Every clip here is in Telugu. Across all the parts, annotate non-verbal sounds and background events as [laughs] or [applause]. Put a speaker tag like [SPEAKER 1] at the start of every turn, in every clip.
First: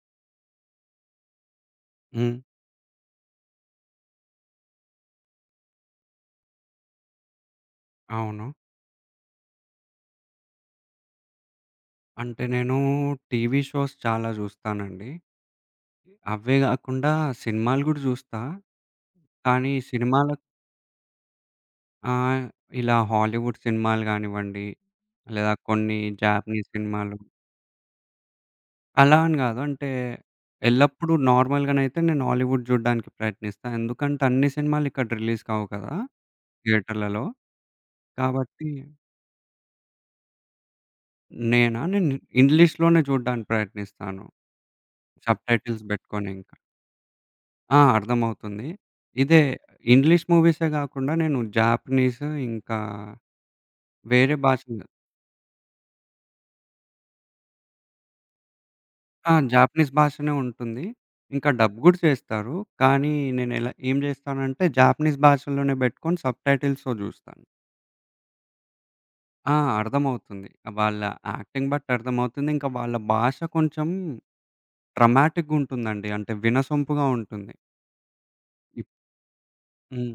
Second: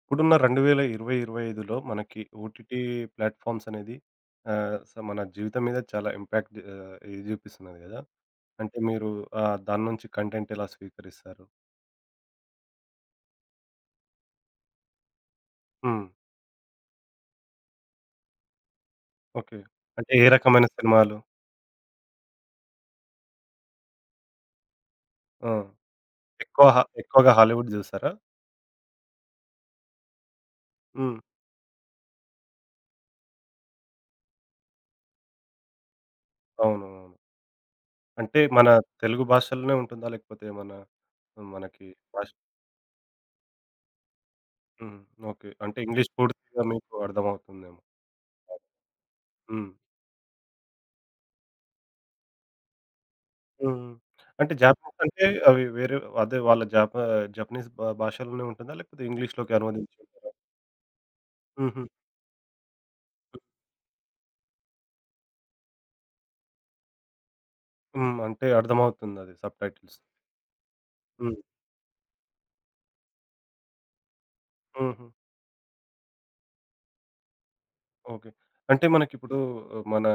[SPEAKER 1] ఇప్పుడున్న 2020, 2025లో మనకి
[SPEAKER 2] హ్మ్.
[SPEAKER 1] ఓటీటీ ప్లాట్‌ఫామ్స్ అనేది ఆహ్, స మన జీవితం మీద చాలా ఇంపాక్ట్ ఇది చూపిస్తున్నది గదా!
[SPEAKER 2] అవును.
[SPEAKER 1] అంటే మీరు దాని నుంచి కంటెంట్ ఎలా స్వీకరిస్తారు?
[SPEAKER 2] అంటే నేను టీవీ షోస్ చాలా జూస్తానండి.
[SPEAKER 1] హ్మ్.
[SPEAKER 2] అవే గాకుండా సినిమాలు గూడా జూస్తా.
[SPEAKER 1] ఓకే.
[SPEAKER 2] కానీ
[SPEAKER 1] అంటే ఏ
[SPEAKER 2] సినిమాల
[SPEAKER 1] రకమైన సినిమాలు?
[SPEAKER 2] ఆహ్, ఇలా హాలీవుడ్ సినిమాలు గానివ్వండి,
[SPEAKER 1] ఆ!
[SPEAKER 2] లేదా కొన్ని జాపనీస్ సినిమాలు.
[SPEAKER 1] ఎక్కువగా హాలీవుడ్ జూసారా?
[SPEAKER 2] అలా అని గాదు. అంటే ఎల్లప్పుడూ
[SPEAKER 1] హ్మ్.
[SPEAKER 2] నార్మల్‌గానైతే నేను హాలీవుడ్ జూడడానికి ప్రయత్నిస్తా. ఎందుకంటే అన్ని సినిమాలు ఇక్కడ రిలీజ్ కావు కదా!
[SPEAKER 1] అవునవును.
[SPEAKER 2] థియేటర్‌లలో.
[SPEAKER 1] అంటే
[SPEAKER 2] కాబట్టి
[SPEAKER 1] మన తెలుగు భాషలోనే ఉంటుందా? లేకపోతే ఏమన్నా
[SPEAKER 2] నేనా
[SPEAKER 1] మనకి
[SPEAKER 2] నేను
[SPEAKER 1] భాష?
[SPEAKER 2] ఇంగ్లీష్‌లోనే జూడడానికి ప్రయత్నిస్తాను.
[SPEAKER 1] హ్మ్. ఓకే. అంటే
[SPEAKER 2] సబ్‌టైటిల్స్
[SPEAKER 1] ఇంగ్లీష్
[SPEAKER 2] బెట్టుకొని ఇంక.
[SPEAKER 1] పూర్తిగా మీకు
[SPEAKER 2] ఆ!
[SPEAKER 1] అర్థమవుతుందేమో.
[SPEAKER 2] అర్థమవుతుంది. ఇదే
[SPEAKER 1] హ్మ్.
[SPEAKER 2] ఇంగ్లీష్ మూవీసే గాకుండా నేను జాపనీస్ ఇంకా
[SPEAKER 1] హ్మ్.
[SPEAKER 2] వేరే
[SPEAKER 1] అంటే
[SPEAKER 2] భాషలు.
[SPEAKER 1] జాపనీస్ అంటే అవి వేరే? అదే వాళ్ళ జపనీస్ భాషలోనే ఉంటుందా? లేకపోతే
[SPEAKER 2] ఆ!
[SPEAKER 1] ఇంగ్లీష్‌లోకి
[SPEAKER 2] జాపనీస్
[SPEAKER 1] అనువదించుంటారా?
[SPEAKER 2] భాషనే ఉంటుంది. ఇంకా డబ్
[SPEAKER 1] హుహు.
[SPEAKER 2] గూడా చేస్తారు. కానీ నేనెలా ఏం జేస్తానంటే జాపనీస్ భాషలోనే బెట్టుకొని సబ్‌టైటిల్స్‌తో జూస్తాను.
[SPEAKER 1] హ్మ్. అంటే అర్థమవుతుందది
[SPEAKER 2] ఆ!
[SPEAKER 1] సబ్‌టైటిల్స్.
[SPEAKER 2] అర్థమవుతుంది. వాళ్ళ
[SPEAKER 1] హ్మ్.
[SPEAKER 2] యాక్టింగ్ బట్టి అర్థమవుతుంది. ఇంకా వాళ్ళ భాష కొంచెం
[SPEAKER 1] హుహు.
[SPEAKER 2] డ్రమాటిక్‌గుంటుందండి. అంటే వినసొంపుగా ఉంటుంది.
[SPEAKER 1] ఓకే. అంటే
[SPEAKER 2] ఇప్
[SPEAKER 1] మనకిప్పుడు మన
[SPEAKER 2] హ్మ్.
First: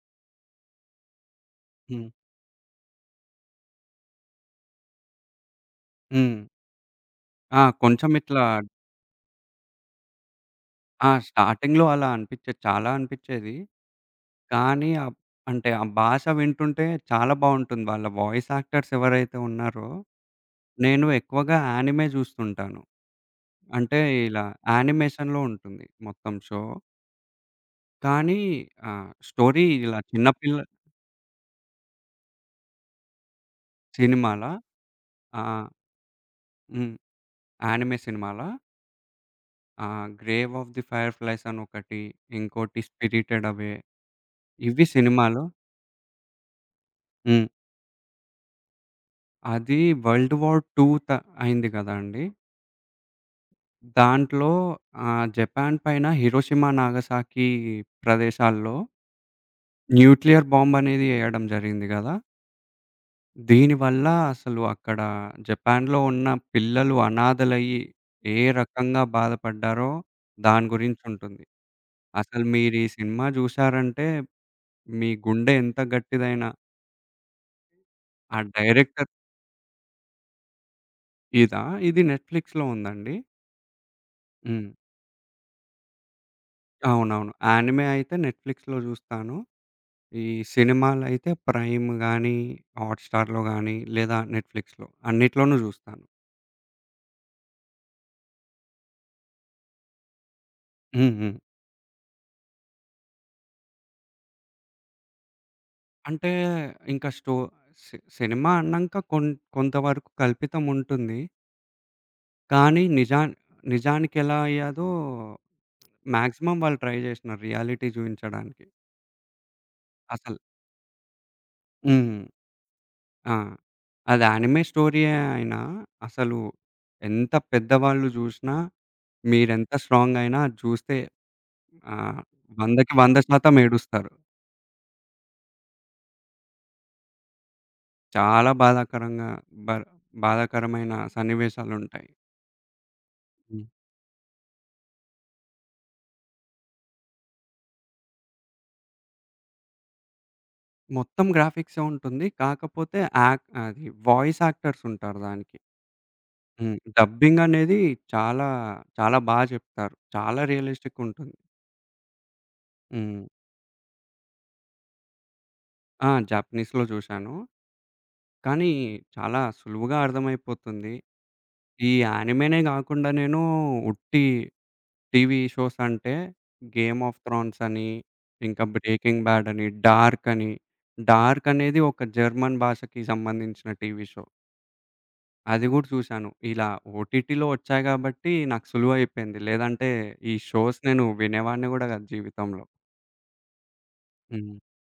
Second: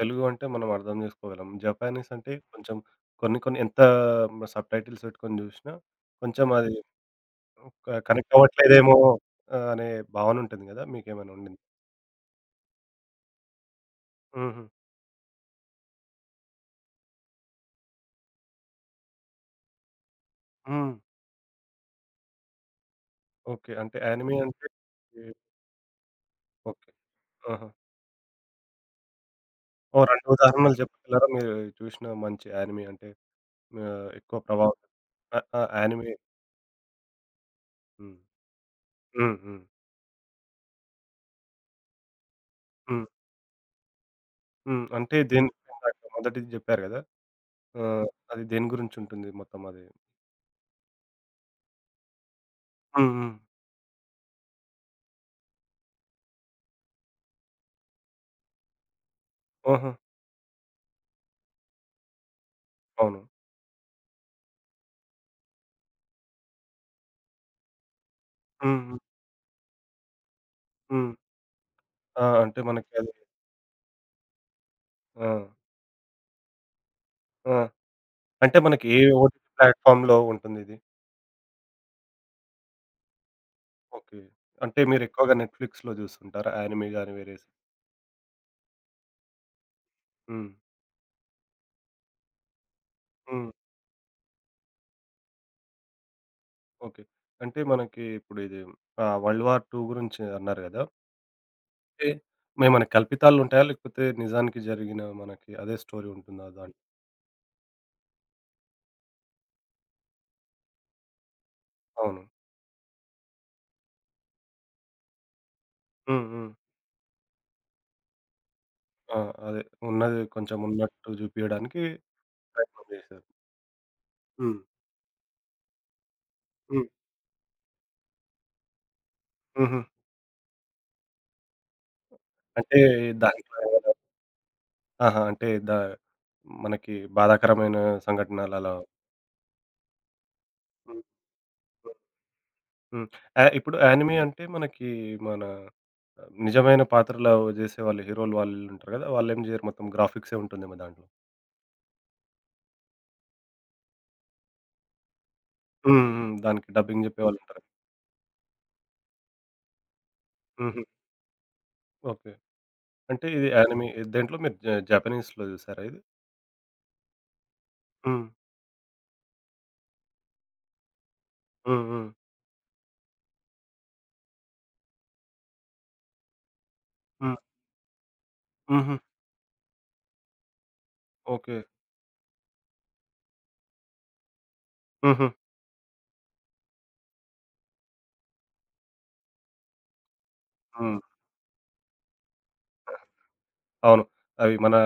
[SPEAKER 1] తెలుగు అంటే మనం అర్థం చేసుకోగలం.
[SPEAKER 2] హ్మ్.
[SPEAKER 1] జపానీస్ అంటే కొంచెం కొన్ని కొన్ని ఎంత సబ్‌టైటిల్స్ పెట్టుకొని చూసినా
[SPEAKER 2] హ్మ్.
[SPEAKER 1] కొంచెం అది
[SPEAKER 2] ఆ! కొంచెం
[SPEAKER 1] కనెక్ట్
[SPEAKER 2] ఇట్లా.
[SPEAKER 1] అవ్వట్లేదేమో అనే భావన ఉంటుంది గదా!
[SPEAKER 2] ఆ!
[SPEAKER 1] మీకేమైనా ఉండిందా?
[SPEAKER 2] స్టార్టింగ్‌లో అలా అనిపిచ్చేది. చాలా అనిపిచ్చేది.
[SPEAKER 1] హుహు.
[SPEAKER 2] కానీ అంటే ఆ భాష వింటుంటే చాలా బావుంటుంది. వాళ్ళ వాయిస్ యాక్టర్స్ ఎవరైతే ఉన్నారో,
[SPEAKER 1] హ్మ్.
[SPEAKER 2] నేను ఎక్కువగా యానిమే జూస్తుంటాను.
[SPEAKER 1] ఓకే. అంటే
[SPEAKER 2] అంటే
[SPEAKER 1] యానిమే
[SPEAKER 2] ఇలా
[SPEAKER 1] అంటే?
[SPEAKER 2] యానిమేషన్‌లో ఉంటుంది మొత్తం షో.
[SPEAKER 1] ఓకే. ఆహా!
[SPEAKER 2] కానీ స్టోరీ ఇలా
[SPEAKER 1] ఓ 2
[SPEAKER 2] చిన్న పిల్ల
[SPEAKER 1] ఉదాహరణలు చెప్పగలరా? మీరు చూసిన మంచి యానిమే అంటే ఎక్కువ
[SPEAKER 2] సినిమాలా.
[SPEAKER 1] ప్రభావం?
[SPEAKER 2] ఆ!
[SPEAKER 1] ఆ! యానిమే.
[SPEAKER 2] హ్మ్. యానిమే
[SPEAKER 1] హ్మ్.
[SPEAKER 2] సినిమాలా.
[SPEAKER 1] హ్మ్. హ్మ్.
[SPEAKER 2] 'Grave of the fireflies' అని ఒకటి, ఇంకోటి
[SPEAKER 1] హ్మ్.
[SPEAKER 2] 'Spirited away'.
[SPEAKER 1] హ్మ్.
[SPEAKER 2] ఇవి
[SPEAKER 1] అంటే
[SPEAKER 2] సినిమాలు.
[SPEAKER 1] దేని, ఇందాక మొదటిది జెప్పారు గదా!
[SPEAKER 2] హ్మ్.
[SPEAKER 1] ఆహ్, అది దేని గురించుంటుంది మొత్తం
[SPEAKER 2] అది
[SPEAKER 1] అది?
[SPEAKER 2] వరల్డ్ వార్ 2 త అయింది గదండీ!
[SPEAKER 1] హ్మ్. హ్మ్.
[SPEAKER 2] దాంట్లో జపాన్ పైన హిరోషిమా, నాగసాకి ప్రదేశాల్లో
[SPEAKER 1] ఆహా!
[SPEAKER 2] న్యూక్లియర్ బాంబ్ అనేది ఎయడం జరిగింది గదా!
[SPEAKER 1] అవును.
[SPEAKER 2] దీనివల్ల అసలు అక్కడ జపాన్‌లో ఉన్న పిల్లలు అనాథలయ్యి ఏ
[SPEAKER 1] హ్మ్. హ్మ్.
[SPEAKER 2] రకంగా బాధపడ్డారో దాని
[SPEAKER 1] హ్మ్.
[SPEAKER 2] గురించుంటుంది.
[SPEAKER 1] ఆ!
[SPEAKER 2] అసలు
[SPEAKER 1] అంటే
[SPEAKER 2] మీరీ
[SPEAKER 1] మనకి అది?
[SPEAKER 2] సినిమా జూశారంటే మీ
[SPEAKER 1] ఆ!
[SPEAKER 2] గుండె ఎంత గట్టిదైనా
[SPEAKER 1] ఆ!
[SPEAKER 2] ఆ
[SPEAKER 1] అంటే మనకి ఏ
[SPEAKER 2] డైరెక్టర్.
[SPEAKER 1] ఓటీటీ ప్లాట్‌ఫార్మ్‌లో ఉంటుందిది?
[SPEAKER 2] ఇదా? ఇది నెట్‌ఫ్లిక్స్‌లో ఉందండి.
[SPEAKER 1] ఓకే.
[SPEAKER 2] హ్మ్.
[SPEAKER 1] అంటే మీరెక్కువగా నెట్‌ఫ్లిక్స్‌లో జూస్తుంటారా యానిమే గాని
[SPEAKER 2] అవునవును.
[SPEAKER 1] వేరేసి?
[SPEAKER 2] యానిమే అయితే నెట్‌ఫ్లిక్స్‌లో జూస్తాను. ఈ
[SPEAKER 1] హ్మ్.
[SPEAKER 2] సినిమాలైతే ప్రైమ్ గానీ, హాట్‌స్టార్‌లో
[SPEAKER 1] హ్మ్.
[SPEAKER 2] గానీ, లేదా నెట్‌ఫ్లిక్స్‌లో అన్నిట్లోనూ జూస్తాను.
[SPEAKER 1] ఓకే. అంటే మనకి ఇప్పుడు ఇది వరల్డ్ వార్ 2 గురించి అన్నారు గదా!
[SPEAKER 2] హ్మ్. హ్మ్.
[SPEAKER 1] అంటే మనకి కల్పితాలుంటాయా? లేకపోతే నిజానికి జరిగిన మనకి అదే స్టోరీ
[SPEAKER 2] అంటే
[SPEAKER 1] ఉంటుందా దాంట్లో?
[SPEAKER 2] ఇంకా స్టో సినిమా అన్నంక కొంతవరకు కల్పితం ఉంటుంది.
[SPEAKER 1] అవును.
[SPEAKER 2] కానీ నిజానికెలా అయ్యాదో
[SPEAKER 1] హ్మ్. హ్మ్.
[SPEAKER 2] మాక్సిమం వాళ్ళు ట్రై జేషినారు రియాలిటీ జూయించడానికి.
[SPEAKER 1] ఆ! అదే ఉన్నది
[SPEAKER 2] అసలు
[SPEAKER 1] కొంచెం ఉన్నట్టు జూపియడానికి
[SPEAKER 2] హ్మ్.
[SPEAKER 1] ప్రయత్నం జేశారు.
[SPEAKER 2] ఆ! అది
[SPEAKER 1] హ్మ్.
[SPEAKER 2] యానిమే స్టోరీయే అయినా అసలు
[SPEAKER 1] హ్మ్.
[SPEAKER 2] ఎంత పెద్దవాళ్ళు జూషినా మీరెంత
[SPEAKER 1] హుహు.
[SPEAKER 2] స్ట్రాంగ్ అయినా అది చూస్తే ఆహ్,
[SPEAKER 1] అంటే
[SPEAKER 2] 100కి 100%
[SPEAKER 1] దాంట్లో ఏమైనా?
[SPEAKER 2] ఏడుస్తారు.
[SPEAKER 1] ఆహా! అంటే దా మనకి బాధాకరమైన
[SPEAKER 2] చాలా
[SPEAKER 1] సంఘటనలలా?
[SPEAKER 2] బాధాకరంగా బర్ బాధాకరమైన
[SPEAKER 1] హ్మ్.
[SPEAKER 2] సన్నివేశాలుంటాయి.
[SPEAKER 1] హ్మ్. ఆ!
[SPEAKER 2] హ్మ్.
[SPEAKER 1] ఇప్పుడు యానిమే అంటే మనకి మన నిజమైన పాత్రలో జేసేవాళ్ళు హీరోలు వాళ్ళుంటారు గదా! వాళ్ళేం జేయరు మొత్తం గ్రాఫిక్సే ఉంటుందేమో దాంట్లో.
[SPEAKER 2] మొత్తం గ్రాఫిక్సే ఉంటుంది. కాకపోతే అది వాయిస్ యాక్టర్స్ ఉంటారు దానికి.
[SPEAKER 1] హ్మ్. హ్మ్. దానికి
[SPEAKER 2] హ్మ్.
[SPEAKER 1] డబ్బింగ్
[SPEAKER 2] డబ్బింగ్
[SPEAKER 1] జెప్పేవాళ్ళుంటారు.
[SPEAKER 2] అనేది చాలా, చాలా చెప్తారు. చాలా
[SPEAKER 1] హుహు.
[SPEAKER 2] రియలిస్టిక్ ఉంటుంది.
[SPEAKER 1] ఓకే.
[SPEAKER 2] హ్మ్.
[SPEAKER 1] అంటే ఇది యానిమే, దేంట్లో మీరు జాపనీస్‌లో జూసారా ఇది?
[SPEAKER 2] ఆ! జాపనీస్‌లో చూశాను.
[SPEAKER 1] హ్మ్.
[SPEAKER 2] కానీ చాలా సులువుగా అర్థమైపోతుంది.
[SPEAKER 1] హ్మ్.
[SPEAKER 2] ఈ
[SPEAKER 1] హ్మ్.
[SPEAKER 2] యానిమేనే గాకుండా నేను ఉట్టి టీవీ షోస్ అంటే 'గేమ్ ఆఫ్
[SPEAKER 1] హ్మ్.
[SPEAKER 2] థ్రాన్స్' అని, ఇంకా
[SPEAKER 1] హుహు.
[SPEAKER 2] 'బ్రేకింగ్ బ్యాడ్' అని, 'డార్క్' అని. 'Dark'
[SPEAKER 1] okay.
[SPEAKER 2] అనేది ఒక జర్మన్ భాషకి సంబంధించిన టీవీ షో.
[SPEAKER 1] హుహు.
[SPEAKER 2] అది గూడా చూశాను. ఇలా ఓటీటీలో వచ్చాయి గాబట్టి నాకు సులువైపోయింది. లేదంటే ఈ షోస్
[SPEAKER 1] హ్మ్.
[SPEAKER 2] నేను వినేవాడిని గూడా గాదు జీవితంలో.
[SPEAKER 1] అవును. అవి
[SPEAKER 2] హ్మ్.
[SPEAKER 1] మన.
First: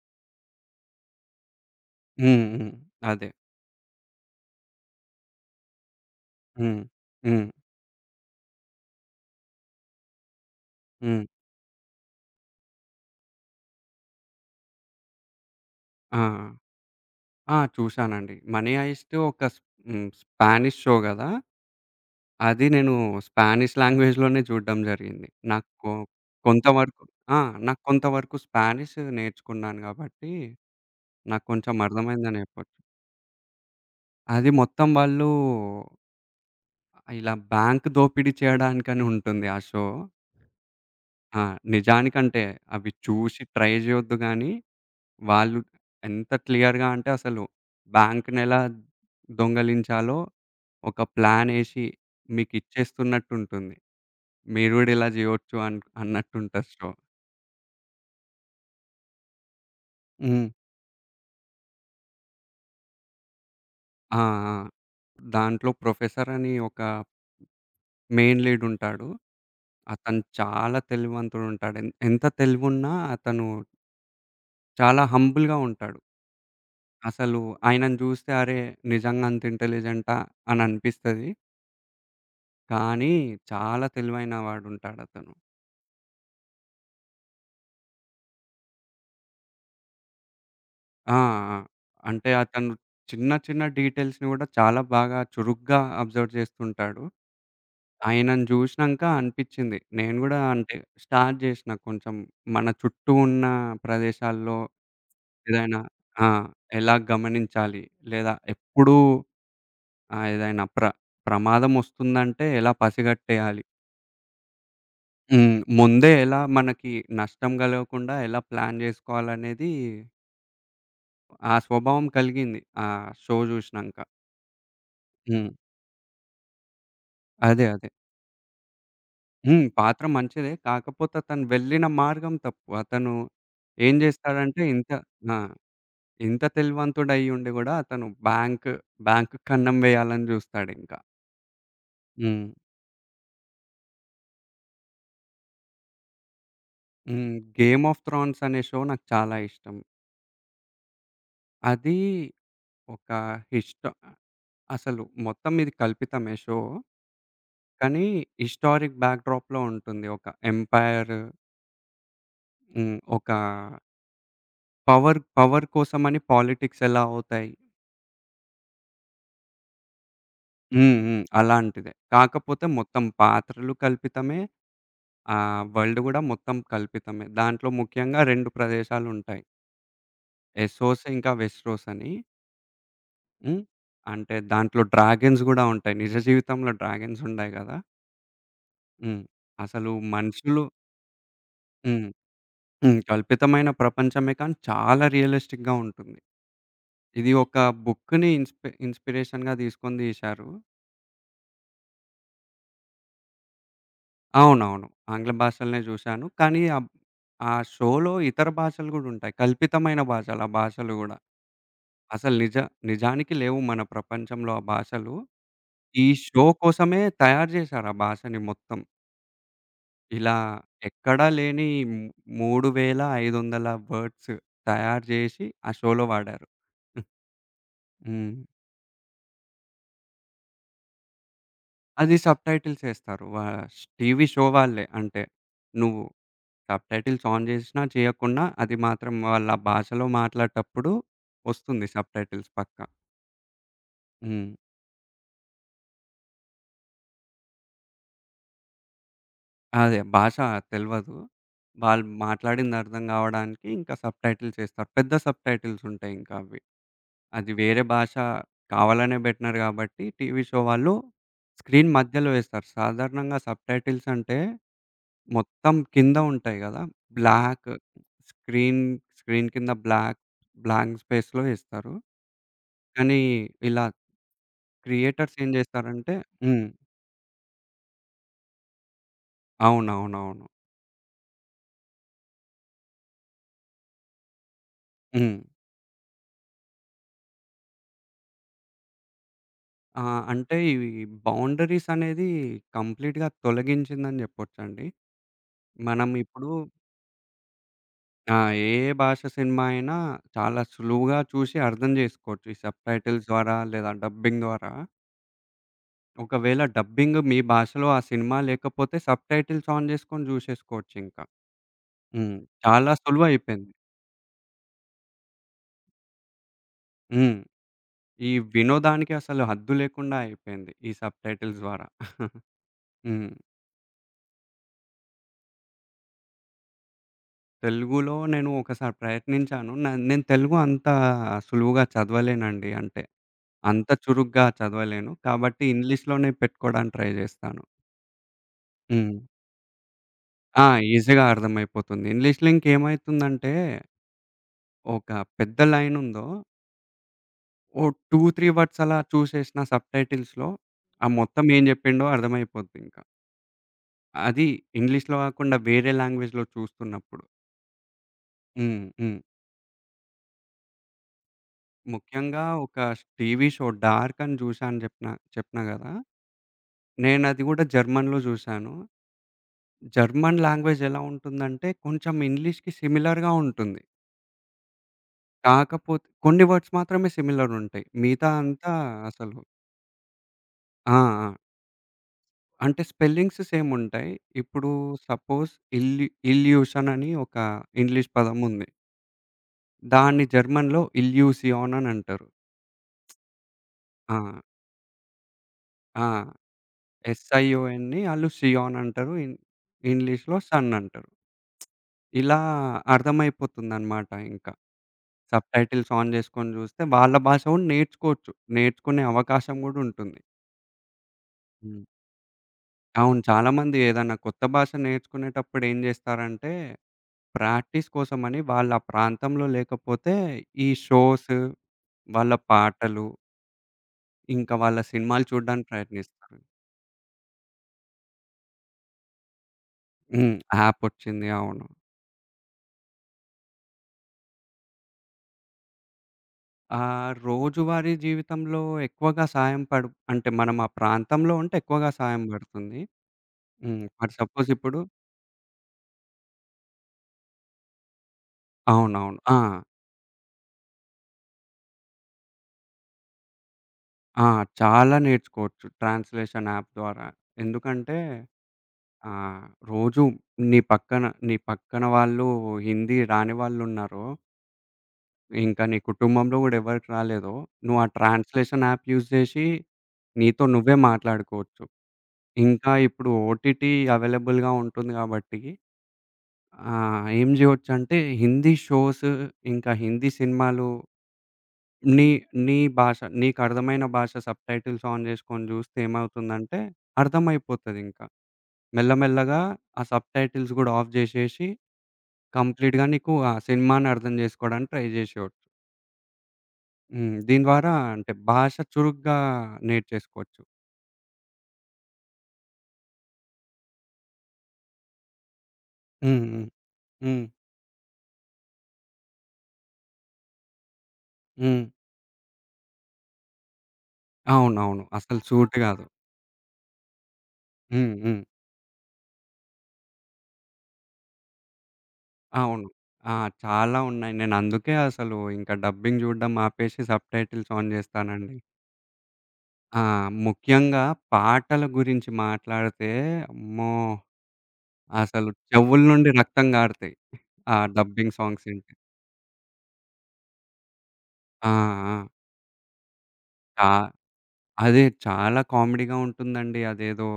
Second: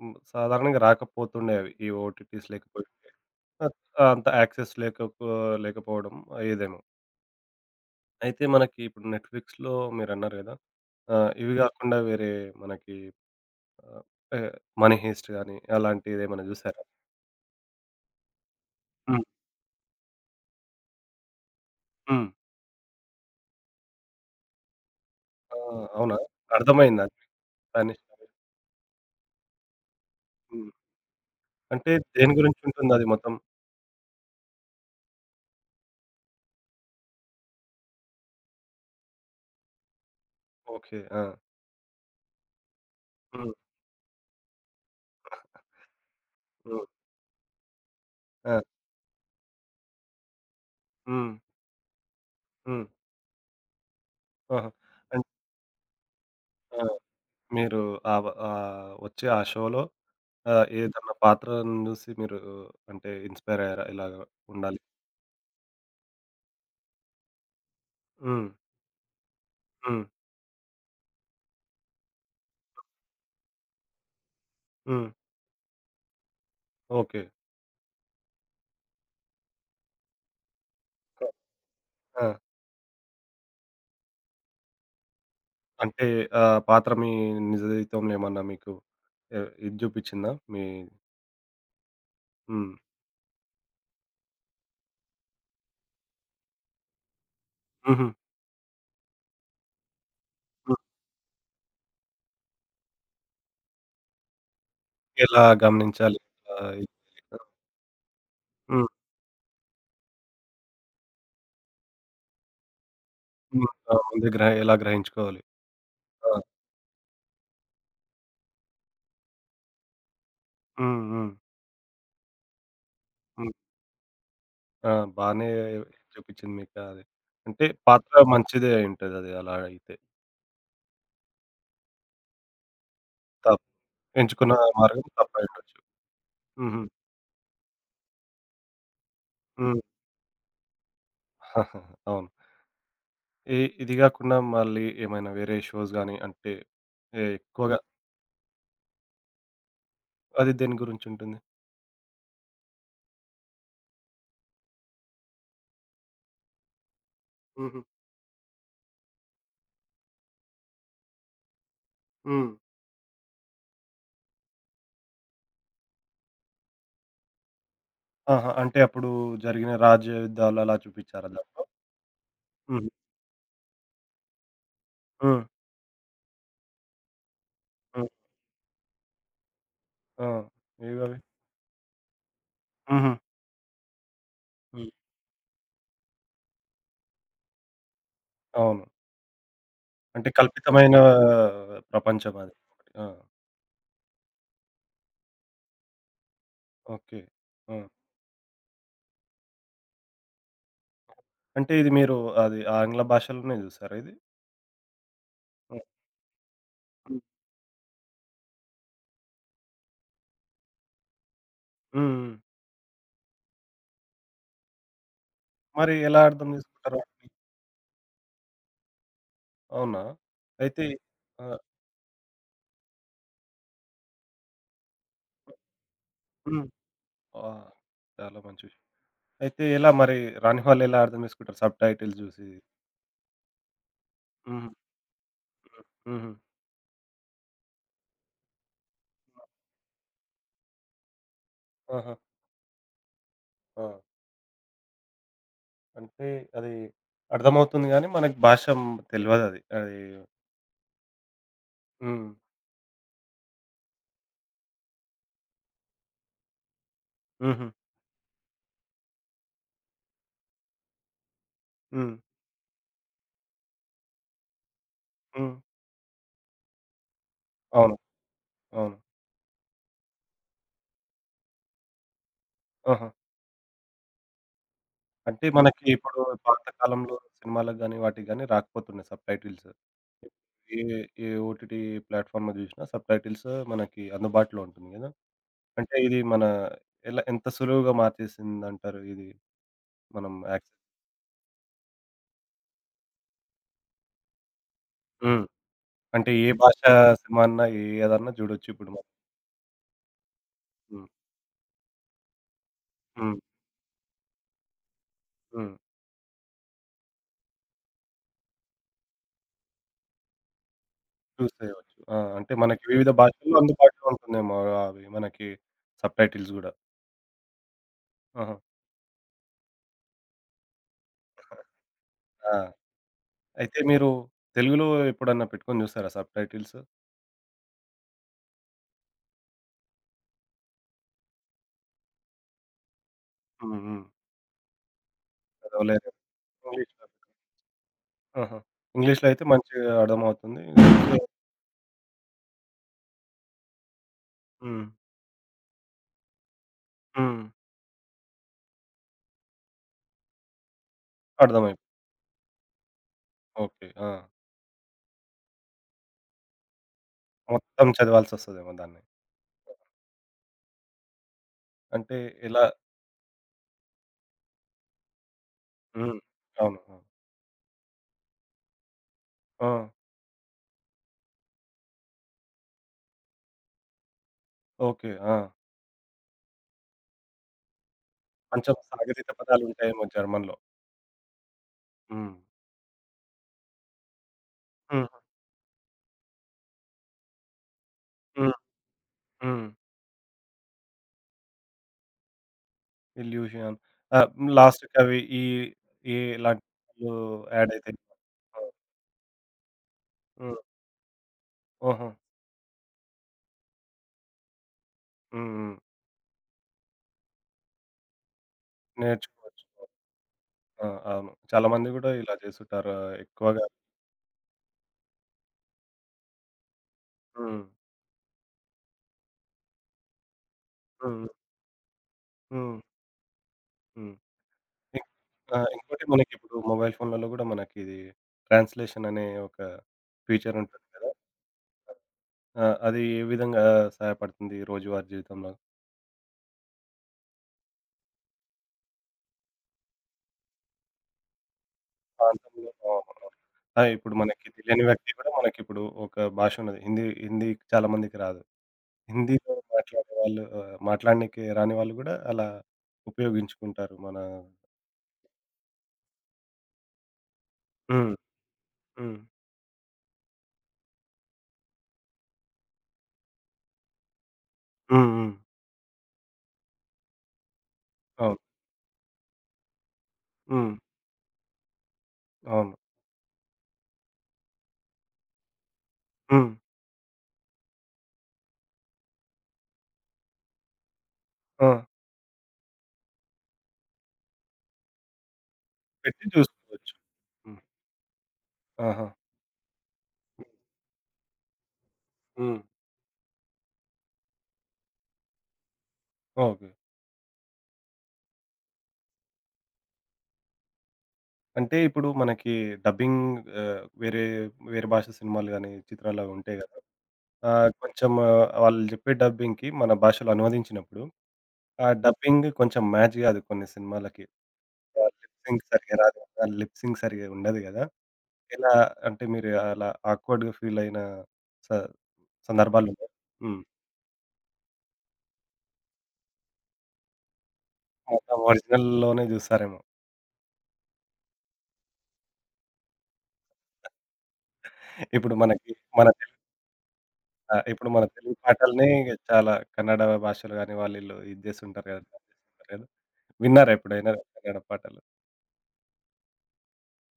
[SPEAKER 1] హ్మ్. సాధారణంగా రాకపోతుండే అవి. ఈ
[SPEAKER 2] హ్మ్.
[SPEAKER 1] ఓటీటీస్
[SPEAKER 2] హ్మ్.
[SPEAKER 1] లేకపోయి
[SPEAKER 2] అదే.
[SPEAKER 1] అంత యాక్సెస్ లేకపోవడం
[SPEAKER 2] హ్మ్.
[SPEAKER 1] ఇదేమో.
[SPEAKER 2] హ్మ్.
[SPEAKER 1] అయితే మనకి ఇప్పుడు నెట్‌ఫ్లిక్స్‌లో మీరన్నారు గదా! ఆ!
[SPEAKER 2] హ్మ్.
[SPEAKER 1] ఇవి గాకుండా వేరే మనకి ఆహ్, ఆహ్, 'మనీ హెయిస్ట్' గాని
[SPEAKER 2] ఆ!
[SPEAKER 1] అలాంటిదేమైనా జూసారా?
[SPEAKER 2] ఆ! చూశానండి. 'మనీ హైస్ట్'
[SPEAKER 1] హ్మ్.
[SPEAKER 2] ఒక స్ హ్మ్. స్పానిష్ షో గదా!
[SPEAKER 1] హ్మ్.
[SPEAKER 2] అది నేను స్పానిష్ లాంగ్వేజ్‌లోనే చూడడం జరిగింది.
[SPEAKER 1] ఆ!
[SPEAKER 2] నాకు
[SPEAKER 1] అవునా?
[SPEAKER 2] కొంతవరకు.
[SPEAKER 1] అర్థమైందా
[SPEAKER 2] ఆ!
[SPEAKER 1] మీకు
[SPEAKER 2] నాకు
[SPEAKER 1] స్పానిష్?
[SPEAKER 2] కొంతవరకు స్పానిష్ నేర్చుకున్నాను కాబట్టి,
[SPEAKER 1] హ్మ్.
[SPEAKER 2] నాకు కొంచెం
[SPEAKER 1] అంటే దేని
[SPEAKER 2] అర్థమైందని చెప్పొచ్చు.
[SPEAKER 1] గురించుంటుందది మొత్తం?
[SPEAKER 2] అది మొత్తం వాళ్ళు ఇలా బ్యాంక్ దోపిడీ చేయడానికని ఉంటుంది ఆ షో.
[SPEAKER 1] ఓకే. ఆ!
[SPEAKER 2] ఆ! నిజానికంటే అవి చూసి
[SPEAKER 1] హ్మ్.
[SPEAKER 2] ట్రై చేయొద్దు గానీ, వాళ్ళు ఎంత
[SPEAKER 1] హ్మ్.
[SPEAKER 2] క్లియర్‌గా అంటే అసలు
[SPEAKER 1] ఆ!
[SPEAKER 2] బ్యాంక్‌నెలా దొంగలించాలో ఒక
[SPEAKER 1] హ్మ్.
[SPEAKER 2] ప్లానేసి
[SPEAKER 1] హ్మ్.
[SPEAKER 2] మీకిచ్చేస్తున్నట్టుంటుంది.
[SPEAKER 1] ఆహా!
[SPEAKER 2] మీరు గూడా ఇలా
[SPEAKER 1] అన్
[SPEAKER 2] జేయొచ్చు అన్నట్టుంటది
[SPEAKER 1] ఆ!
[SPEAKER 2] షో.
[SPEAKER 1] మీరు వచ్చే ఆ షోలో
[SPEAKER 2] హ్మ్.
[SPEAKER 1] ఏదన్నా పాత్రను జూసి మీరు అంటే ఇన్‌స్పైర్ అయ్యారా? ఇలాగ
[SPEAKER 2] ఆ! ఆ!
[SPEAKER 1] ఉండాలి.
[SPEAKER 2] దాంట్లో ప్రొఫెసర్ అని ఒక మెయిన్
[SPEAKER 1] హ్మ్.
[SPEAKER 2] లీడ్ ఉంటాడు.
[SPEAKER 1] హ్మ్.
[SPEAKER 2] అతను చాలా తెలివంతుడుంటాడు. ఎంత తెలివున్నా అతను చాలా
[SPEAKER 1] హ్మ్.
[SPEAKER 2] హంబుల్‌గా ఉంటాడు.
[SPEAKER 1] ఓకే.
[SPEAKER 2] అసలు ఆయనను జూస్తే అరే! నిజంగా అంత ఇంటెలిజెంటా అని అనిపిస్తది.
[SPEAKER 1] ఆ!
[SPEAKER 2] కానీ చాలా తెలివైన వాడుంటాడతను.
[SPEAKER 1] అంటే పాత్ర మీ నిజ జీవితంలో ఏమన్నా మీకు ఎ ఇది చూపించిందా? మీ?
[SPEAKER 2] ఆ! ఆ! అంటే అతను
[SPEAKER 1] హ్మ్.
[SPEAKER 2] చిన్న చిన్న డీటెయిల్స్‌ని గూడా చాలా బాగా చురుగ్గా అబ్జర్వ్ జేస్తుంటాడు.
[SPEAKER 1] హుహు.
[SPEAKER 2] ఆయనను జూసినంక అనిపిచ్చింది. నేను గూడా అంటే
[SPEAKER 1] హ్మ్.
[SPEAKER 2] స్టార్ట్ జేసిన కొంచెం మన చుట్టూ ఉన్న ప్రదేశాల్లో
[SPEAKER 1] ఎలా
[SPEAKER 2] ఏదైనా.
[SPEAKER 1] గమనించాలి?
[SPEAKER 2] ఆ!
[SPEAKER 1] ఇది.
[SPEAKER 2] ఎలా గమనించాలి? లేదా
[SPEAKER 1] హ్మ్.
[SPEAKER 2] ఎప్పుడూ ఏదైనా ప్రమాదం ఒస్తుందంటే ఎలా పసిగట్టేయాలి?
[SPEAKER 1] హ్మ్. ఆ! ముందే ఎలా గ్రహించుకోవాలి?
[SPEAKER 2] హ్మ్. ముందే
[SPEAKER 1] ఆ!
[SPEAKER 2] ఎలా మనకి నష్టం గలగకుండా ఎలా ప్లాన్ జేసుకోవాలనేది
[SPEAKER 1] హ్మ్. హ్మ్.
[SPEAKER 2] ఆ స్వభావం కలిగింది. ఆ షో
[SPEAKER 1] హ్మ్.
[SPEAKER 2] జూసినంక.
[SPEAKER 1] ఆ! బానే
[SPEAKER 2] హ్మ్.
[SPEAKER 1] చూపించింది మీకు అది.
[SPEAKER 2] అదే.
[SPEAKER 1] అంటే
[SPEAKER 2] అదే.
[SPEAKER 1] పాత్ర మంచిదే అయుంటదది అలా
[SPEAKER 2] హ్మ్.
[SPEAKER 1] అయితే.
[SPEAKER 2] పాత్ర మంచిదే. కాకపోతే అతను వెళ్ళిన మార్గం తప్పు. అతను
[SPEAKER 1] తప్
[SPEAKER 2] ఏం
[SPEAKER 1] ఎంచుకున్న
[SPEAKER 2] జేస్తాడంటే ఇంత.
[SPEAKER 1] మార్గం
[SPEAKER 2] ఆ!
[SPEAKER 1] తప్పయుండొచ్చు.
[SPEAKER 2] ఇంత
[SPEAKER 1] హుహు.
[SPEAKER 2] తెలివంతుడయ్యుండి గూడా అతను బ్యాంక్‌కి కన్నం
[SPEAKER 1] హ్మ్.
[SPEAKER 2] వేయాలని జూస్తాడింకా.
[SPEAKER 1] [laughs] అవును.
[SPEAKER 2] హ్మ్.
[SPEAKER 1] ఇ ఇది గాకుండా మళ్ళీ ఏమైనా వేరే షోస్ గాని అంటే?
[SPEAKER 2] హ్మ్.
[SPEAKER 1] ఎక్కువగా
[SPEAKER 2] 'గేమ్ ఆఫ్ థ్రాన్స్' అనే షో నాకు చాలా ఇష్టం.
[SPEAKER 1] అది దేని గురించుంటుంది?
[SPEAKER 2] అది ఒక హిస్ట అసలు మొత్తం ఇది కల్పితమే షో.
[SPEAKER 1] హుహు.
[SPEAKER 2] కానీ హిస్టారిక్ బ్యాక్‌డ్రాప్‌లో ఉంటుంది. ఒక ఎంపైర్.
[SPEAKER 1] హ్మ్.
[SPEAKER 2] హ్మ్. ఒక పవర్ పవర్ కోసమని పాలిటిక్స్ ఎలా అవుతాయి?
[SPEAKER 1] ఆహా! అంటే అప్పుడు జరిగిన రాజ్య యుద్ధాలు అలా
[SPEAKER 2] హ్మ్. హ్మ్.
[SPEAKER 1] చూపిచ్చారా దాంట్లో?
[SPEAKER 2] అలాంటిదే. కాకపోతే
[SPEAKER 1] హ్మ్.
[SPEAKER 2] మొత్తం పాత్రలు కల్పితమే.
[SPEAKER 1] హ్మ్.
[SPEAKER 2] వరల్డ్ గూడా మొత్తం కల్పితమే. దాంట్లో
[SPEAKER 1] హ్మ్.
[SPEAKER 2] ముఖ్యంగా 2 ప్రదేశాలుంటాయి.
[SPEAKER 1] ఆ!
[SPEAKER 2] ఎసోస్
[SPEAKER 1] ఏవవి?
[SPEAKER 2] ఇంకా వెస్టోస్ అని.
[SPEAKER 1] హుహు.
[SPEAKER 2] హ్మ్. అంటే దాంట్లో
[SPEAKER 1] హ్మ్.
[SPEAKER 2] డ్రాగన్స్ గూడా ఉంటాయి. నిజ జీవితంలో డ్రాగన్స్ ఉండయి గదా!
[SPEAKER 1] అవును.
[SPEAKER 2] హ్మ్. అసలు
[SPEAKER 1] అంటే
[SPEAKER 2] మనుషులు.
[SPEAKER 1] కల్పితమైన
[SPEAKER 2] హ్మ్.
[SPEAKER 1] ప్రపంచం అది.
[SPEAKER 2] హ్మ్.
[SPEAKER 1] ఆ!
[SPEAKER 2] కల్పితమైన ప్రపంచమే కానీ చాలా రియలిస్టిక్‌గా ఉంటుంది.
[SPEAKER 1] ఓకే.
[SPEAKER 2] ఇది ఒక
[SPEAKER 1] ఆ!
[SPEAKER 2] బుక్‌ని ఇన్‌స్పిరేషన్‌గా తీసుకొని తీశారు.
[SPEAKER 1] అంటే ఇది మీరు అది ఆంగ్ల భాషలోనే జూసారా ఇది?
[SPEAKER 2] అవునవును. ఆంగ్ల భాషలనే
[SPEAKER 1] హ్మ్.
[SPEAKER 2] జూశాను. కానీ
[SPEAKER 1] హ్మ్. హ్మ్.
[SPEAKER 2] ఆ షోలో ఇతర భాషలు గూడా ఉంటాయి. కల్పితమైన భాషలు ఆ భాషలు గూడా.
[SPEAKER 1] హ్మ్.
[SPEAKER 2] అసలు నిజానికి లేవు మన ప్రపంచంలో ఆ భాషలు.
[SPEAKER 1] మరి
[SPEAKER 2] ఈ
[SPEAKER 1] ఎలా
[SPEAKER 2] షో
[SPEAKER 1] అర్థం జేసుకుంటారు
[SPEAKER 2] కోసమే
[SPEAKER 1] వాటిని?
[SPEAKER 2] తయారు జేశారు ఆ భాషని మొత్తం.
[SPEAKER 1] అవునా?
[SPEAKER 2] ఇలా
[SPEAKER 1] అయితే
[SPEAKER 2] ఎక్కడా
[SPEAKER 1] ఆ!
[SPEAKER 2] లేని 3,500 వర్డ్స్ తయారు జేసి ఆ షోలో వాడారు.
[SPEAKER 1] హ్మ్. ఆహ్,
[SPEAKER 2] హ్మ్.
[SPEAKER 1] చాలా మంచి విషయం. అయితే ఎలా మరి రాని వాళ్ళెలా అర్థం జేసుకుంటారు
[SPEAKER 2] అది
[SPEAKER 1] సబ్‌టైటిల్స్ జూసి?
[SPEAKER 2] సబ్‌టైటిల్స్ ఏస్తారు. టీవీ షో
[SPEAKER 1] హుహు.
[SPEAKER 2] వాళ్ళే. అంటే నువ్వు
[SPEAKER 1] హ్మ్. హుహు.
[SPEAKER 2] సబ్‌టైటిల్స్ ఆన్ జేసినా, చేయకున్నా అది మాత్రం వాళ్ళ భాషలో మాట్లాడేటప్పుడు వస్తుంది
[SPEAKER 1] ఆహా!
[SPEAKER 2] సబ్‌టైటిల్స్ పక్కా.
[SPEAKER 1] ఆ!
[SPEAKER 2] హ్మ్.
[SPEAKER 1] అంటే అది అర్థమవుతుంది గానీ, మనకి భాష తెల్వదది. అది.
[SPEAKER 2] అదే భాష తెలవదు. వాళ్ళు
[SPEAKER 1] హ్మ్.
[SPEAKER 2] మాట్లాడింది అర్థం కావడానికి ఇంకా సబ్‌టైటిల్స్ ఏస్తారు. పెద్ద సబ్‌టైటిల్స్ ఉంటాయి ఇంకా అవి. అది
[SPEAKER 1] హుహు.
[SPEAKER 2] వేరే భాష కావాలనే బెట్టినారు కాబట్టి టీవీ షో వాళ్ళు స్క్రీన్
[SPEAKER 1] హ్మ్.
[SPEAKER 2] మధ్యలో ఏస్తారు. సాధారణంగా సబ్‌టైటిల్స్ అంటే
[SPEAKER 1] హ్మ్.
[SPEAKER 2] మొత్తం కింద ఉంటాయి గదా! బ్లాక్
[SPEAKER 1] అవును.
[SPEAKER 2] స్క్రీన్,
[SPEAKER 1] అవును.
[SPEAKER 2] స్క్రీన్ కింద బ్లాక్, బ్లాంక్ స్పేస్‌లో ఏస్తారు.
[SPEAKER 1] ఆహా!
[SPEAKER 2] కానీ ఇలా క్రియేటర్స్
[SPEAKER 1] అంటే
[SPEAKER 2] ఏం
[SPEAKER 1] మనకి
[SPEAKER 2] జేస్తారంటే
[SPEAKER 1] ఇప్పుడు పాత
[SPEAKER 2] హ్మ్.
[SPEAKER 1] కాలంలో సినిమాలకు గానీ, వాటికి గానీ రాకపోతుండే సబ్‌టైటిల్స్.
[SPEAKER 2] అవునవునవును.
[SPEAKER 1] ఏ ఏ ఓటీటీ ప్లాట్‌ఫార్మ్‌లో జూసినా సబ్‌టైటిల్స్ మనకి అందుబాటులో ఉంటుంది గదా!
[SPEAKER 2] హ్మ్.
[SPEAKER 1] అంటే ఇది మన ఎంత సులువుగా మార్చేసిందంటారు ఇది
[SPEAKER 2] ఆ!
[SPEAKER 1] మనం
[SPEAKER 2] అంటే
[SPEAKER 1] యాక్సెస్?
[SPEAKER 2] ఇవి బౌండరీస్ అనేది కంప్లీట్‌గా తొలగించిందని జెప్పొచ్చండి.
[SPEAKER 1] హ్మ్.
[SPEAKER 2] మనం
[SPEAKER 1] అంటే ఏ
[SPEAKER 2] ఇప్పుడు.
[SPEAKER 1] భాష సినిమా అన్నా ఏదన్నా
[SPEAKER 2] ఆ!
[SPEAKER 1] జూడొచ్చు
[SPEAKER 2] ఏ
[SPEAKER 1] ఇప్పుడు మనం.
[SPEAKER 2] భాష సినిమా అయినా చాలా
[SPEAKER 1] హ్మ్.
[SPEAKER 2] సులువుగా చూసి అర్థం జేసుకోవచ్చు. ఈ సబ్‌టైటిల్స్
[SPEAKER 1] హ్మ్.
[SPEAKER 2] ద్వారా లేదా డబ్బింగ్ ద్వారా.
[SPEAKER 1] హ్మ్.
[SPEAKER 2] ఒకవేళ డబ్బింగ్ మీ భాషలో ఆ సినిమా లేకపోతే సబ్‌టైటిల్స్ ఆన్ జేసుకొని జూసేసుకోవచ్చింక.
[SPEAKER 1] చేయవచ్చు. ఆ!
[SPEAKER 2] హ్మ్.
[SPEAKER 1] అంటే మనకి
[SPEAKER 2] చాలా
[SPEAKER 1] వివిధ భాషల్లో
[SPEAKER 2] సులువయిపోయింది.
[SPEAKER 1] అందుబాటులో ఉంటుందేమో అవి మనకి సబ్‌టైటిల్స్ గూడా.
[SPEAKER 2] హ్మ్. ఈ
[SPEAKER 1] ఆహా!
[SPEAKER 2] వినోదానికి అసలు హద్దు లేకుండా అయిపోయింది. ఈ సబ్‌టైటిల్స్ ద్వారా. [laughs]
[SPEAKER 1] ఆ!
[SPEAKER 2] హ్మ్.
[SPEAKER 1] అయితే మీరు తెలుగులో ఎప్పుడన్నా పెట్టుకొని జూసారా సబ్‌టైటిల్స్?
[SPEAKER 2] తెలుగులో నేను ఒకసారి ప్రయత్నించాను. నేను తెలుగు అంత సులువుగా చదవలేనండి. అంటే
[SPEAKER 1] హ్మ్.
[SPEAKER 2] అంత
[SPEAKER 1] హ్మ్.
[SPEAKER 2] చురుగ్గా చదవలేను. కాబట్టి
[SPEAKER 1] చదవలేరు.
[SPEAKER 2] ఇంగ్లీష్‌లోనే పెట్టుకోవడానికి
[SPEAKER 1] ఇంగ్లీష్‌లో.
[SPEAKER 2] ట్రై జేస్తాను.
[SPEAKER 1] ఆహా!
[SPEAKER 2] హ్మ్.
[SPEAKER 1] ఇంగ్లీష్‌లో అయితే మంచిగా అర్థమవుతుంది.
[SPEAKER 2] ఆ!
[SPEAKER 1] సో.
[SPEAKER 2] ఈజీగా అర్థమైపోతుంది. ఇంగ్లీష్‌లో ఇంకేమైతుందంటే
[SPEAKER 1] హ్మ్.
[SPEAKER 2] ఒక పెద్ద లైన్ ఉందో
[SPEAKER 1] హ్మ్.
[SPEAKER 2] ఓ 2, 3 వర్డ్స్ అలా చూసేసిన సబ్‌టైటిల్స్‌లో ఆ మొత్తం ఏం
[SPEAKER 1] అర్థమైంది.
[SPEAKER 2] జెప్పిండో అర్థమైపోద్ది ఇంకా.
[SPEAKER 1] ఓకే. ఆ!
[SPEAKER 2] అది ఇంగ్లీష్‌లో గాకుండా వేరే లాంగ్వేజ్‌లో చూస్తున్నప్పుడు.
[SPEAKER 1] మొత్తం చదవాల్సొస్తదేమో
[SPEAKER 2] హ్మ్.
[SPEAKER 1] దాన్ని.
[SPEAKER 2] హ్మ్.
[SPEAKER 1] అంటే
[SPEAKER 2] ముఖ్యంగా
[SPEAKER 1] ఎలా.
[SPEAKER 2] ఒక టీవీ షో 'డార్క్' అని జూశా అని జెప్పిన చెప్పినా గదా!
[SPEAKER 1] హ్మ్. అవును. అవును.
[SPEAKER 2] నేనది గూడా జర్మన్‌లో జూశాను.
[SPEAKER 1] ఆ!
[SPEAKER 2] జర్మన్ లాంగ్వేజ్ ఎలా ఉంటుందంటే కొంచెం ఇంగ్లీష్‌కి సిమిలర్‌గా ఉంటుంది.
[SPEAKER 1] ఓకే. ఆ!
[SPEAKER 2] కాకపోతే కొన్ని వర్డ్స్ మాత్రమే సిమిలర్ ఉంటాయి. మిగతా అంతా
[SPEAKER 1] కొంచెం సాగతీత
[SPEAKER 2] అసలు.
[SPEAKER 1] పదాలుంటాయేమో జర్మన్‌లో.
[SPEAKER 2] ఆ! ఆ!
[SPEAKER 1] హ్మ్.
[SPEAKER 2] అంటే స్పెల్లింగ్స్ సేమ్ ఉంటాయి. ఇప్పుడు
[SPEAKER 1] హుహు.
[SPEAKER 2] సపోజ్ ఇల్యూషన్ అని ఒక ఇంగ్లీష్ పదం
[SPEAKER 1] హ్మ్.
[SPEAKER 2] ఉంది.
[SPEAKER 1] హ్మ్.
[SPEAKER 2] దాన్ని జర్మన్‌లో ఇల్యూసియాన్ అని అంటారు.
[SPEAKER 1] ఇల్యూషన్.
[SPEAKER 2] ఆ!
[SPEAKER 1] హ్మ్. లాస్ట్‌కి అవి ఈ
[SPEAKER 2] ఆ!
[SPEAKER 1] ఈ ఇలాంటి వాళ్ళు యాడ్ అయితాయి.
[SPEAKER 2] ఎస్‌ఐఓఎన్‌ని ఆళ్ళు సియాన్ అంటారు. ఇంగ్లీష్‌లో
[SPEAKER 1] హ్మ్.
[SPEAKER 2] సన్ అంటారు.
[SPEAKER 1] ఓహో!
[SPEAKER 2] ఇలా అర్థమైపోతుందనమాట ఇంక.
[SPEAKER 1] హ్మ్. హ్మ్.
[SPEAKER 2] సబ్‌టైటిల్స్ ఆన్ జేసుకొని జూస్తే వాళ్ళ భాష గూడా నేర్చుకోవచ్చు. నేర్చుకునే అవకాశం
[SPEAKER 1] నేర్చుకోవచ్చు.
[SPEAKER 2] గూడా ఉంటుంది.
[SPEAKER 1] ఆ! అవును. చాలా
[SPEAKER 2] హ్మ్.
[SPEAKER 1] మంది గూడా ఇలా జేస్తుంటారు.
[SPEAKER 2] అవును.
[SPEAKER 1] ఎక్కువగా.
[SPEAKER 2] చాలామంది ఏదైనా కొత్త భాష నేర్చుకునేటప్పుడు ఏం జేస్తారంటే,
[SPEAKER 1] హ్మ్.
[SPEAKER 2] ప్రాక్టీస్ కోసమని వాళ్ళ ప్రాంతంలో లేకపోతే ఈ
[SPEAKER 1] హ్మ్.
[SPEAKER 2] షోస్, వాళ్ళ
[SPEAKER 1] హ్మ్.
[SPEAKER 2] పాటలు,
[SPEAKER 1] హ్మ్.
[SPEAKER 2] ఇంకా వాళ్ళ
[SPEAKER 1] ఇం
[SPEAKER 2] సినిమాలు
[SPEAKER 1] ఆ!
[SPEAKER 2] చూడడానికి
[SPEAKER 1] ఇంకోటి
[SPEAKER 2] ప్రయత్నిస్తారు.
[SPEAKER 1] మనకిప్పుడు మొబైల్ ఫోన్‌లలో గూడా మనకిది ట్రాన్స్‌లేషన్ అనే ఒక
[SPEAKER 2] హ్మ్.
[SPEAKER 1] ఫీచర్ ఉంటుంది కదా!
[SPEAKER 2] యాపొచ్చింది. అవును.
[SPEAKER 1] ఆ! అది ఏ విధంగా సహాయపడుతుంది రోజువారీ జీవితంలో?
[SPEAKER 2] ఆ! రోజువారీ జీవితంలో ఎక్కువగా సాయం పడు అంటే మనం ఆ ప్రాంతంలో ఉంటే ఎక్కువగా సాయం
[SPEAKER 1] ప్రాంతంలో
[SPEAKER 2] పడుతుంది.
[SPEAKER 1] అవును.
[SPEAKER 2] హ్మ్.
[SPEAKER 1] ఆ!
[SPEAKER 2] ఫర్
[SPEAKER 1] ఇప్పుడు మనకి
[SPEAKER 2] సపోజ్ ఇప్పుడు
[SPEAKER 1] తెలియని వ్యక్తి కూడా మనకిప్పుడు ఒక భాష ఉన్నది. హిందీ హిందీ చాలా మందికి రాదు.
[SPEAKER 2] అవునవును. ఆ!
[SPEAKER 1] హిందీలో మాట్లాడే వాళ్ళు మాట్లాడనీకి రాని వాళ్ళు గూడా అలా ఉపయోగించుకుంటారు మన.
[SPEAKER 2] ఆ! చాలా నేర్చుకోవచ్చు ట్రాన్స్‌లేషన్ యాప్ ద్వారా. ఎందుకంటే
[SPEAKER 1] హ్మ్. హ్మ్.
[SPEAKER 2] రోజు నీ పక్కన వాళ్ళు హిందీ రాని వాళ్ళున్నారో,
[SPEAKER 1] హ్మ్. హ్మ్.
[SPEAKER 2] ఇంకా నీ కుటుంబంలో గూడా ఎవరికి రాలేదో, నువ్వు ఆ
[SPEAKER 1] అవును.
[SPEAKER 2] ట్రాన్స్‌లేషన్ యాప్ యూజ్ జేసి నీతో
[SPEAKER 1] హ్మ్.
[SPEAKER 2] నువ్వే మాట్లాడుకోవచ్చు. ఇంకా
[SPEAKER 1] అవును.
[SPEAKER 2] ఇప్పుడు ఓటీటీ అవైలబుల్‌గా ఉంటుంది గాబట్టి.
[SPEAKER 1] హ్మ్.
[SPEAKER 2] ఆ! ఏం జేయొచ్చంటే హిందీ షోస్, ఇంకా హిందీ సినిమాలు
[SPEAKER 1] ఆ!
[SPEAKER 2] నీ నీ భాష నీకర్థమైన భాష సబ్‌టైటిల్స్ ఆన్ జేసుకొని జూస్తే
[SPEAKER 1] పెట్టి
[SPEAKER 2] ఏమవుతుందంటే,
[SPEAKER 1] చూసుకోవచ్చు. హ్మ్.
[SPEAKER 2] అర్థమైపోతదింకా.
[SPEAKER 1] ఆహా!
[SPEAKER 2] మెల్లమెల్లగా ఆ సబ్‌టైటిల్స్ గూడా ఆఫ్ జేసేసి,
[SPEAKER 1] హ్మ్.
[SPEAKER 2] కంప్లీట్‌గా నీకు ఆ సినిమాని అర్థం జేసుకోవడానికి ట్రై జేసేయొచ్చు.
[SPEAKER 1] ఓకే.
[SPEAKER 2] హ్మ్. దీని ద్వారా అంటే భాష చురుగ్గా నేర్చేసుకోవచ్చు.
[SPEAKER 1] అంటే ఇప్పుడు మనకి డబ్బింగ్, వేరే వేరే భాష సినిమాలు గాని,
[SPEAKER 2] హ్మ్.
[SPEAKER 1] చిత్రాలవి
[SPEAKER 2] హ్మ్.
[SPEAKER 1] ఉంటాయి గదా!
[SPEAKER 2] హ్మ్.
[SPEAKER 1] కొంచెం ఆ, వాళ్ళు జెప్పే డబ్బింగ్‌కి మన భాషలో అనువదించినప్పుడు
[SPEAKER 2] హ్మ్.
[SPEAKER 1] ఆ డబ్బింగ్ కొంచెం మ్యాచ్ కాదు కొన్ని సినిమాలకి.
[SPEAKER 2] అవునవును.
[SPEAKER 1] ఆ
[SPEAKER 2] అసలు
[SPEAKER 1] లిప్
[SPEAKER 2] సూటి
[SPEAKER 1] సింక్
[SPEAKER 2] గాదు.
[SPEAKER 1] సరిగ్గా రాదు. ఆ లిప్ సింక్ సరిగ్గా ఉండదు గదా!
[SPEAKER 2] హ్మ్. హ్మ్.
[SPEAKER 1] ఎలా అంటే మీరు అలా ఆక్వర్డ్‌గా ఫీల్ అయిన స
[SPEAKER 2] అవును.
[SPEAKER 1] సందర్భాలున్నాయా?
[SPEAKER 2] ఆ!
[SPEAKER 1] హ్మ్.
[SPEAKER 2] చాలా ఉన్నాయి. నేనందుకే అసలు ఇంకా డబ్బింగ్ జూడడం ఆపేసి సబ్‌టైటిల్స్ ఆన్ జేస్తానండి.
[SPEAKER 1] మొత్తం ఒరిజినల్‌లోనే జూసారేమో!
[SPEAKER 2] ఆ! ముఖ్యంగా పాటల గురించి మాట్లాడితే అమ్మో! అసలు
[SPEAKER 1] ఇప్పుడు మనకి
[SPEAKER 2] చెవుల
[SPEAKER 1] మన
[SPEAKER 2] నుండి రక్తం గారుతాయి.
[SPEAKER 1] ఆ!
[SPEAKER 2] ఆ
[SPEAKER 1] ఇప్పుడు మన
[SPEAKER 2] డబ్బింగ్
[SPEAKER 1] తెలుగు
[SPEAKER 2] సాంగ్స్ ఇంటే.
[SPEAKER 1] పాటలనే ఇగ చాలా కన్నడ భాషలో గాని వాళ్ళు ఈళ్ళు ఇది
[SPEAKER 2] ఆ!
[SPEAKER 1] జేస్తుంటారు
[SPEAKER 2] ఆ!
[SPEAKER 1] గదా! కదా!
[SPEAKER 2] చా
[SPEAKER 1] విన్నారా ఎప్పుడైనా కన్నడ
[SPEAKER 2] అదే
[SPEAKER 1] పాటలు?
[SPEAKER 2] చాలా కామెడీగా ఉంటుందండి. అదేదో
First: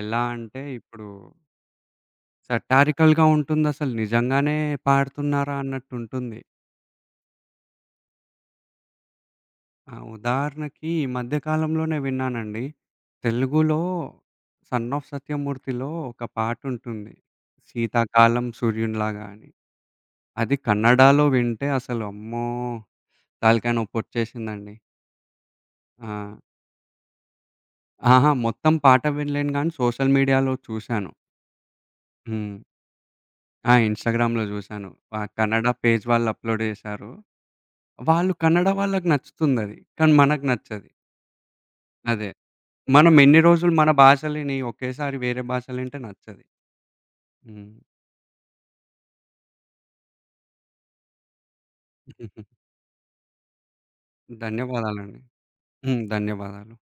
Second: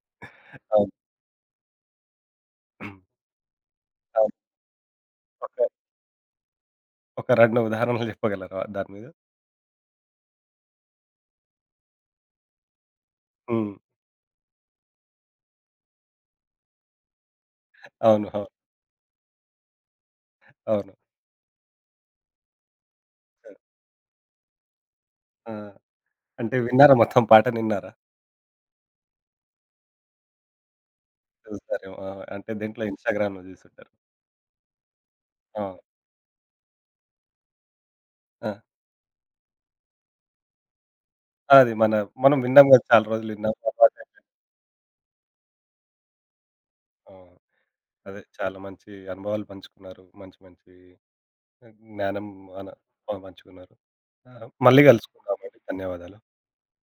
[SPEAKER 2] ఎలా అంటే
[SPEAKER 1] అవును.
[SPEAKER 2] ఇప్పుడు సటారికల్‌గా ఉంటుందసలు
[SPEAKER 1] అవును.
[SPEAKER 2] నిజంగానే పాడుతున్నారా
[SPEAKER 1] ఒక,
[SPEAKER 2] అన్నట్టుంటుంది.
[SPEAKER 1] ఒక 2 ఉదాహరణలు జెప్పగలరా దాని మీద?
[SPEAKER 2] ఆ! ఉదాహరణకి ఈ మధ్య కాలంలోనే విన్నానండి.
[SPEAKER 1] హ్మ్.
[SPEAKER 2] తెలుగులో 'సన్ ఆఫ్ సత్యమూర్తి'లో ఒక పాటుంటుంది.
[SPEAKER 1] అవును.
[SPEAKER 2] 'శీతాకాలం
[SPEAKER 1] అవును.
[SPEAKER 2] సూర్యునిలాగా' అని. అది
[SPEAKER 1] అవును.
[SPEAKER 2] కన్నడలో వింటే అసలు అమ్మో! తలకాయ నొప్పొచ్చేసిందండి.
[SPEAKER 1] ఆ!
[SPEAKER 2] ఆ!
[SPEAKER 1] అంటే విన్నారా మొత్తం పాట విన్నారా?
[SPEAKER 2] అహా! మొత్తం పాట వినలేను గానీ సోషల్ మీడియాలో చూశాను.
[SPEAKER 1] చూసారేమో. ఆ! అంటే
[SPEAKER 2] హ్మ్.
[SPEAKER 1] దీంట్లో ఇన్‌స్టాగ్రామ్‌లో
[SPEAKER 2] ఆ!
[SPEAKER 1] జూసుంటారు.
[SPEAKER 2] ఇన్‌స్టాగ్రామ్‌లో చూశాను. ఆ
[SPEAKER 1] ఆ!
[SPEAKER 2] కన్నడ పేజ్ వాళ్ళు అప్‌లోడ్ చేశారు. వాళ్ళు
[SPEAKER 1] ఆ!
[SPEAKER 2] కన్నడ వాళ్ళకి నచ్చుతుందది. కానీ మనకు నచ్చది.
[SPEAKER 1] అది మన,
[SPEAKER 2] అదే.
[SPEAKER 1] మనం విన్నాం గదా! చాలా
[SPEAKER 2] మనం
[SPEAKER 1] రోజులు
[SPEAKER 2] ఎన్ని
[SPEAKER 1] విన్నాం.
[SPEAKER 2] రోజులు మన
[SPEAKER 1] అలవాటైపోయింది.
[SPEAKER 2] భాషలిని ఒకేసారి వేరే భాషలింటే నచ్చది.
[SPEAKER 1] ఆ!
[SPEAKER 2] హ్మ్.
[SPEAKER 1] అదే చాలా మంచి అనుభవాలు పంచుకున్నారు. మంచి మంచి జ్ఞానం
[SPEAKER 2] [laughs]
[SPEAKER 1] అన పంచుకున్నారు. ఆ! మళ్ళీ
[SPEAKER 2] ధన్యవాదాలండి.
[SPEAKER 1] గలుసుకుందామండి.
[SPEAKER 2] హ్మ్.
[SPEAKER 1] ధన్యవాదాలు.
[SPEAKER 2] ధన్యవాదాలు.